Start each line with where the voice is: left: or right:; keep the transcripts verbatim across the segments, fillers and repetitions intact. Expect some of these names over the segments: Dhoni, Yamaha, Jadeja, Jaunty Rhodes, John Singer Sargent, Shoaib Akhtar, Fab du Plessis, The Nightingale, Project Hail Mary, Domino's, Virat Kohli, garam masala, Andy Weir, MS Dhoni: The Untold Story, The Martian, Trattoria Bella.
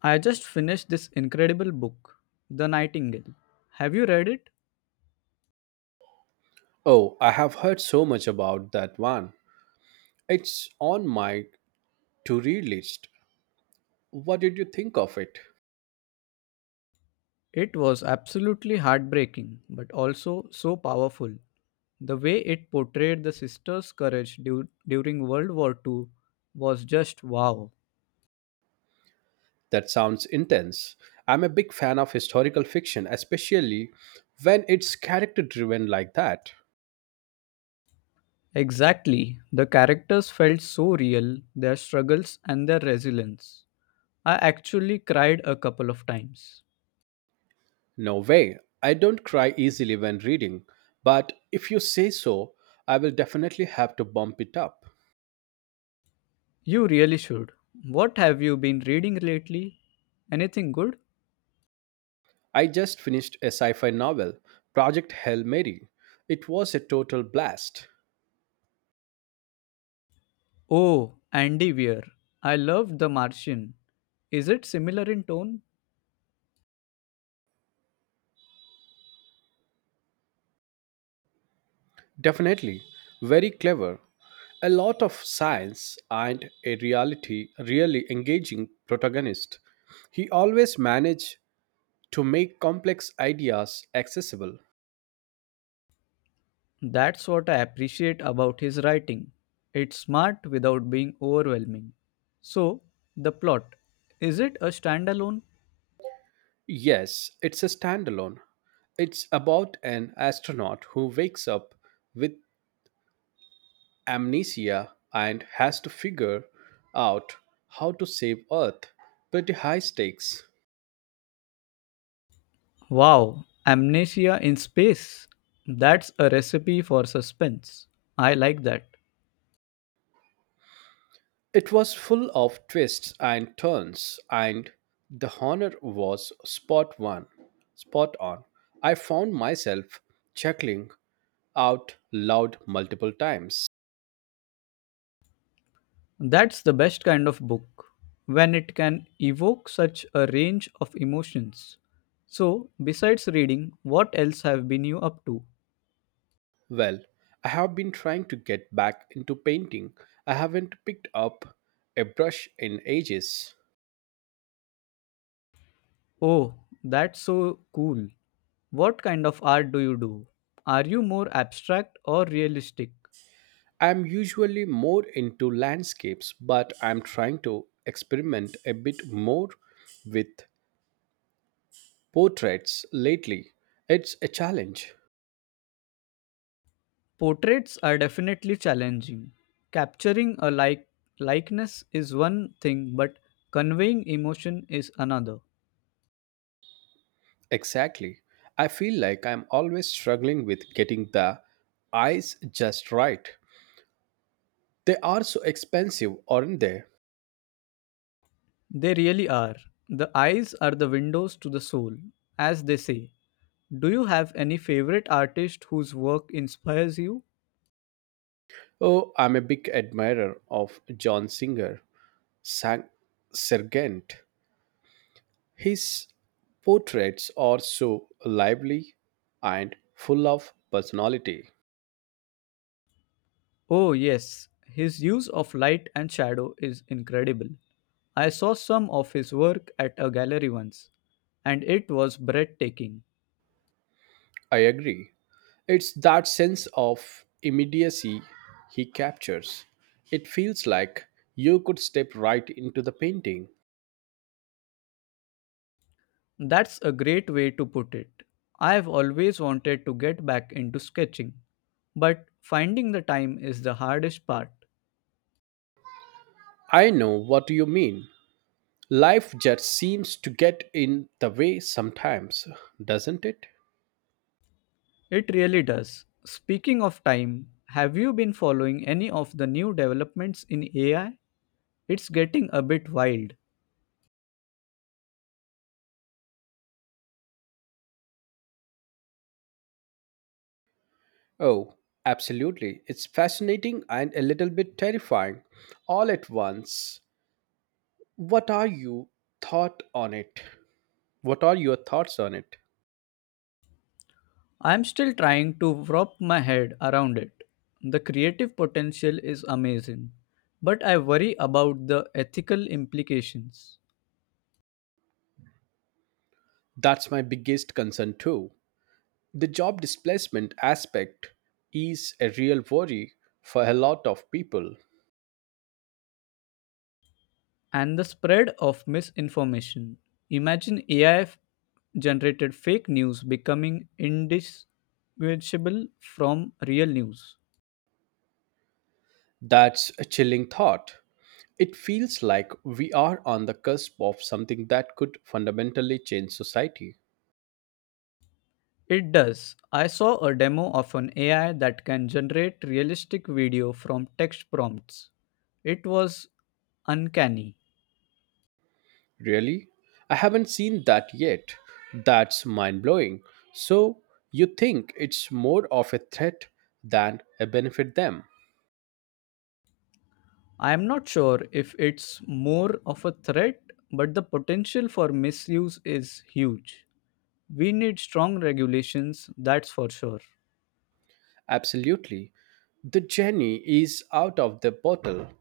left: I just finished this incredible book, The Nightingale. Have you read it?
right: Oh, I have heard so much about that one. It's on my to read list. What did you think of it?
left: It was absolutely heartbreaking, but also so powerful. The way it portrayed the sisters' courage du- during World War two was just wow.
right: That sounds intense. I'm a big fan of historical fiction, especially when it's character driven like that.
left: Exactly. The characters felt so real, their struggles and their resilience. I actually cried a couple of times.
right: No way. I don't cry easily when reading, but if you say so, I will definitely have to bump it up.
left: You really should. What have you been reading lately? Anything good?
right: I just finished a sci fi novel, Project Hail Mary. It was a total blast.
left: Oh, Andy Weir. I loved The Martian. Is it similar in tone?
right: Definitely. Very clever. A lot of science and a reality really engaging protagonist. He always managed to make complex ideas accessible.
left: That's what I appreciate about his writing. It's smart without being overwhelming. So, the plot. Is it a standalone?
right: Yes, it's a standalone. It's about an astronaut who wakes up with amnesia and has to figure out how to save Earth. Pretty high stakes.
left: Wow, Amnesia in Space. That's a recipe for suspense. I like that.
right: It was full of twists and turns, and the honor was spot one, spot on. I found myself chuckling out loud multiple times.
left: That's the best kind of book, when it can evoke such a range of emotions. So, besides reading, what else have been you up to?
right: Well, I have been trying to get back into painting. I haven't picked up a brush in ages.
left: Oh, that's so cool. What kind of art do you do? Are you more abstract or realistic?
right: I'm usually more into landscapes, but I'm trying to experiment a bit more with portraits lately. It's a challenge.
left: Portraits are definitely challenging. Capturing a like likeness is one thing, but conveying emotion is another.
right: Exactly. I feel like I'm always struggling with getting the eyes just right. They are so expensive, aren't they?
left: They really are. The eyes are the windows to the soul, as they say. Do you have any favorite artist whose work inspires you?
right: Oh, I'm a big admirer of John Singer, Sang- Sargent. His portraits are so lively and full of personality.
left: Oh, yes. His use of light and shadow is incredible. I saw some of his work at a gallery once, and it was breathtaking.
right: I agree. It's that sense of immediacy he captures. It feels like you could step right into the painting.
left: That's a great way to put it. I've always wanted to get back into sketching, but finding the time is the hardest part.
right: I know what you mean. Life just seems to get in the way sometimes, doesn't it?
left: It really does. Speaking of time, have you been following any of the new developments in A I? It's getting a bit wild.
right: Oh, absolutely. It's fascinating and a little bit terrifying all at once. What are you thought on it? What are your thoughts on it?
left: I'm still trying to wrap my head around it. The creative potential is amazing, but I worry about the ethical implications
right: That's my biggest concern too. The job displacement aspect is a real worry for a lot of people.
left: and the spread of misinformation. Imagine A I generated fake news becoming indistinguishable from real news.
right: That's a chilling thought. It feels like we are on the cusp of something that could fundamentally change society.
left: It does. I saw a demo of an A I that can generate realistic video from text prompts. It was uncanny.
right: Really? I haven't seen that yet. That's mind blowing. So, you think it's more of a threat than a benefit them?
left: I am not sure if it's more of a threat, but the potential for misuse is huge. We need strong regulations, that's for sure.
right: Absolutely. The genie is out of the bottle,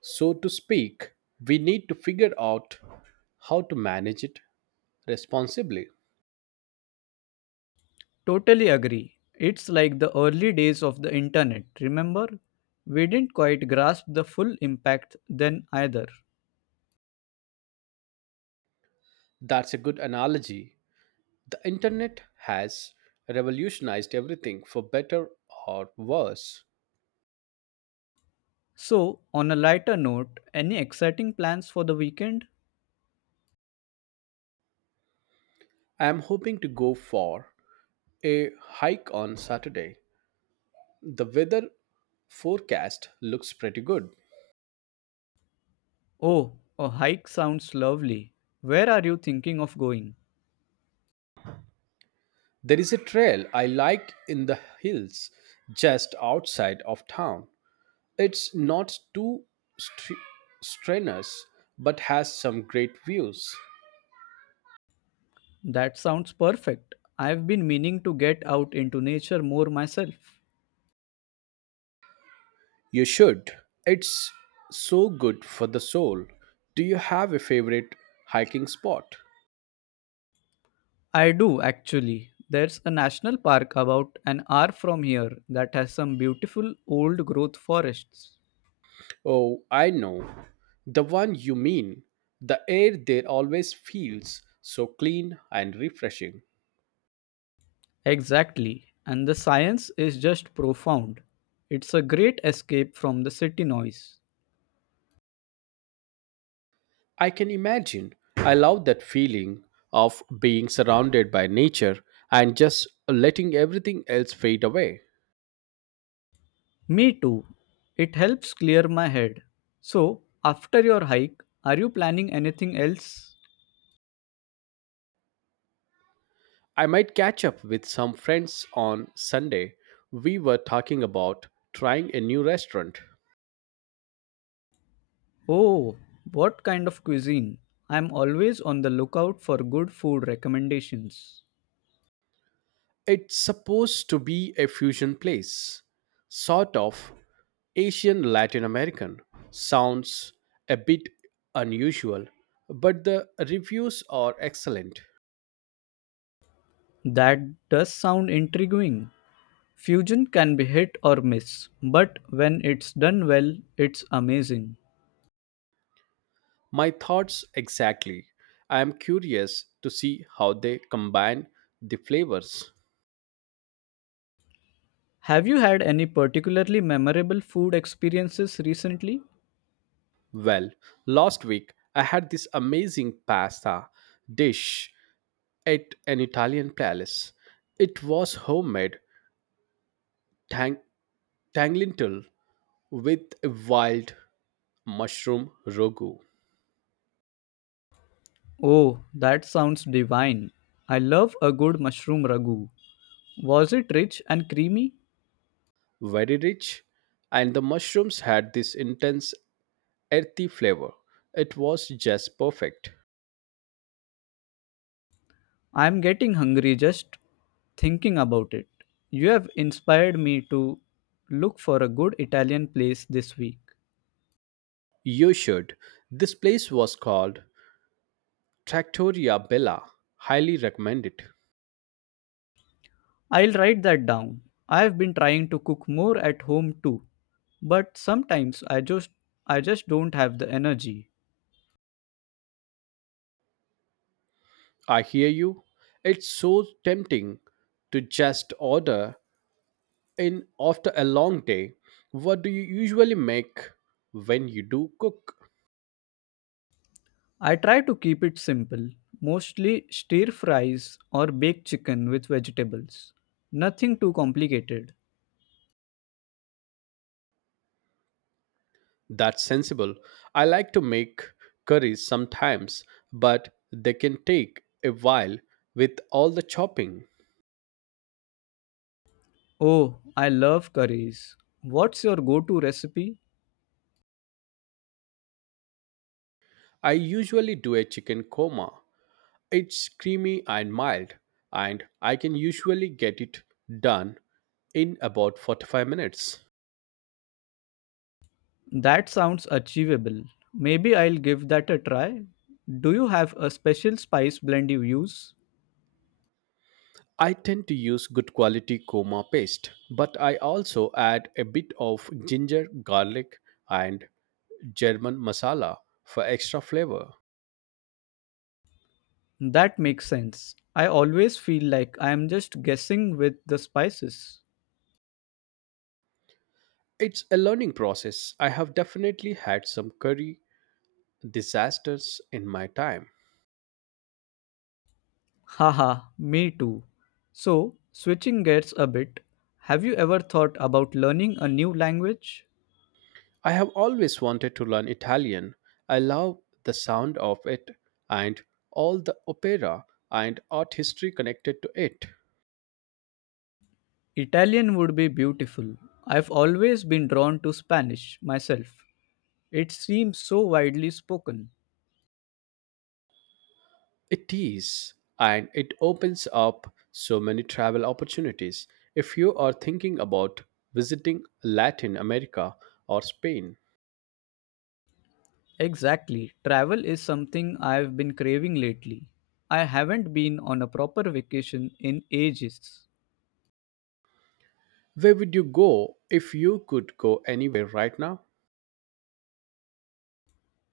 right: so to speak. We need to figure out how to manage it responsibly.
left: Totally agree. It's like the early days of the internet, remember? We didn't quite grasp the full impact then either.
right: That's a good analogy. The internet has revolutionized everything for better or worse.
left: So, on a lighter note, any exciting plans for the weekend?
right: I am hoping to go for a hike on Saturday. The weather forecast looks pretty good.
left: Oh, a hike sounds lovely. Where are you thinking of going?
right: There is a trail I like in the hills just outside of town. It's not too str- strenuous but has some great views.
left: That sounds perfect. I've been meaning to get out into nature more myself.
right: You should. It's so good for the soul. Do you have a favorite hiking spot?
left: I do actually. There's a national park about an hour from here that has some beautiful old growth forests.
right: Oh, I know. The one you mean. The air there always feels so clean and refreshing.
left: Exactly. And the science is just profound. It's a great escape from the city noise.
right: I can imagine. I love that feeling of being surrounded by nature and just letting everything else fade away.
left: Me too. It helps clear my head. So, after your hike, are you planning anything else?
right: I might catch up with some friends on Sunday. We were talking about trying a new restaurant.
left: Oh, what kind of cuisine? I'm always on the lookout for good food recommendations.
right: It's supposed to be a fusion place, sort of Asian Latin American. Sounds a bit unusual, but the reviews are excellent.
left: That does sound intriguing. Fusion can be hit or miss, but when it's done well, it's amazing.
right: My thoughts exactly. I am curious to see how they combine the flavors.
left: Have you had any particularly memorable food experiences recently?
right: Well, last week I had this amazing pasta dish at an Italian palace. It was homemade tang- tanglintel with a wild mushroom rogu.
left: Oh, that sounds divine. I love a good mushroom ragu. Was it rich and creamy?
right: Very rich, and the mushrooms had this intense earthy flavor. It was just perfect.
left: I'm getting hungry just thinking about it. You have inspired me to look for a good Italian place this week.
right: You should. This place was called Trattoria Bella. Highly recommend it.
left: I'll write that down. I've been trying to cook more at home too, but sometimes I just I just don't have the energy.
right: I hear you. It's so tempting to just order in after a long day. What do you usually make when you do cook?
left: I try to keep it simple, mostly stir fries or baked chicken with vegetables. Nothing too complicated.
right: That's sensible. I like to make curries sometimes, but they can take a while with all the chopping.
left: Oh, I love curries. What's your go-to recipe?
right: I usually do a chicken korma. It's creamy and mild, and I can usually get it done in about forty-five minutes.
left: That sounds achievable. Maybe I'll give that a try. Do you have a special spice blend you use?
right: I tend to use good quality korma paste, but I also add a bit of ginger, garlic, and German masala for extra flavor.
left: That makes sense. I always feel like I am just guessing with the spices.
right: It's a learning process. I have definitely had some curry disasters in my time.
left: Haha, me too. So, switching gears a bit, have you ever thought about learning a new language?
right: I have always wanted to learn Italian. I love the sound of it and all the opera and art history connected to it.
left: Italian would be beautiful. I've always been drawn to Spanish myself. It seems so widely spoken.
right: It is, and it opens up so many travel opportunities. If you are thinking about visiting Latin America or Spain,
left: Exactly. Travel is something I've been craving lately. I haven't been on a proper vacation in ages.
right: where would you go if you could go anywhere right now?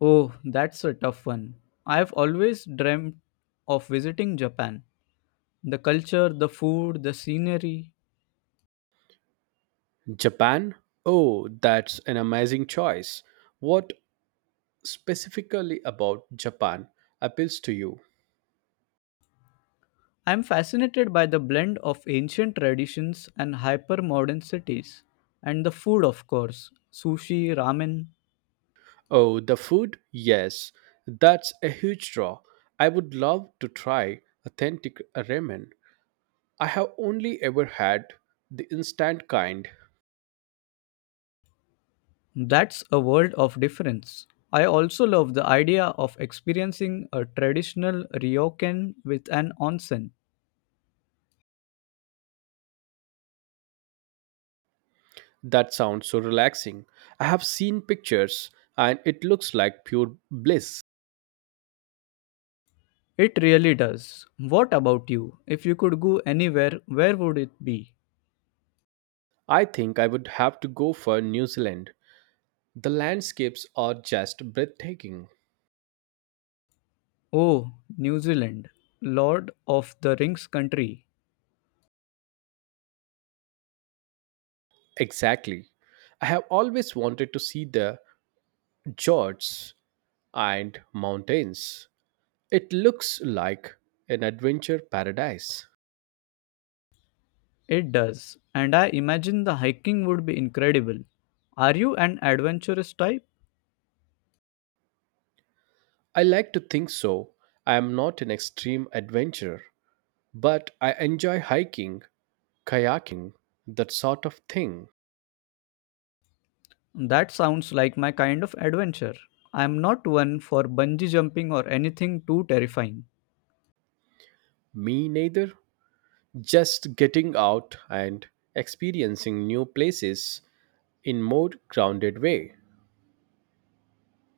left: Oh, that's a tough one. I've always dreamt of visiting Japan. The culture, the food, the scenery.
right: Japan? Oh, that's an amazing choice. What specifically about Japan appeals to you?
left: I'm fascinated by the blend of ancient traditions and hyper modern cities. And the food, of course sushi, ramen.
right: Oh, the food? Yes, that's a huge draw. I would love to try authentic ramen. I have only ever had the instant kind.
left: That's a world of difference. I also love the idea of experiencing a traditional ryokan with an onsen.
right: That sounds so relaxing. I have seen pictures and it looks like pure bliss.
left: It really does. What about you? If you could go anywhere, where would it be?
right: I think I would have to go for New Zealand. The landscapes are just breathtaking.
left: Oh, New Zealand. Lord of the Rings country.
right: Exactly. I have always wanted to see the Georges and mountains. It looks like an adventure paradise.
left: It does. And I imagine the hiking would be incredible. Are you an adventurous type?
right: I like to think so. I am not an extreme adventurer, but I enjoy hiking, kayaking, that sort of thing.
left: That sounds like my kind of adventure. I'm not one for bungee jumping or anything too terrifying.
right: Me neither. Just getting out and experiencing new places in more grounded way.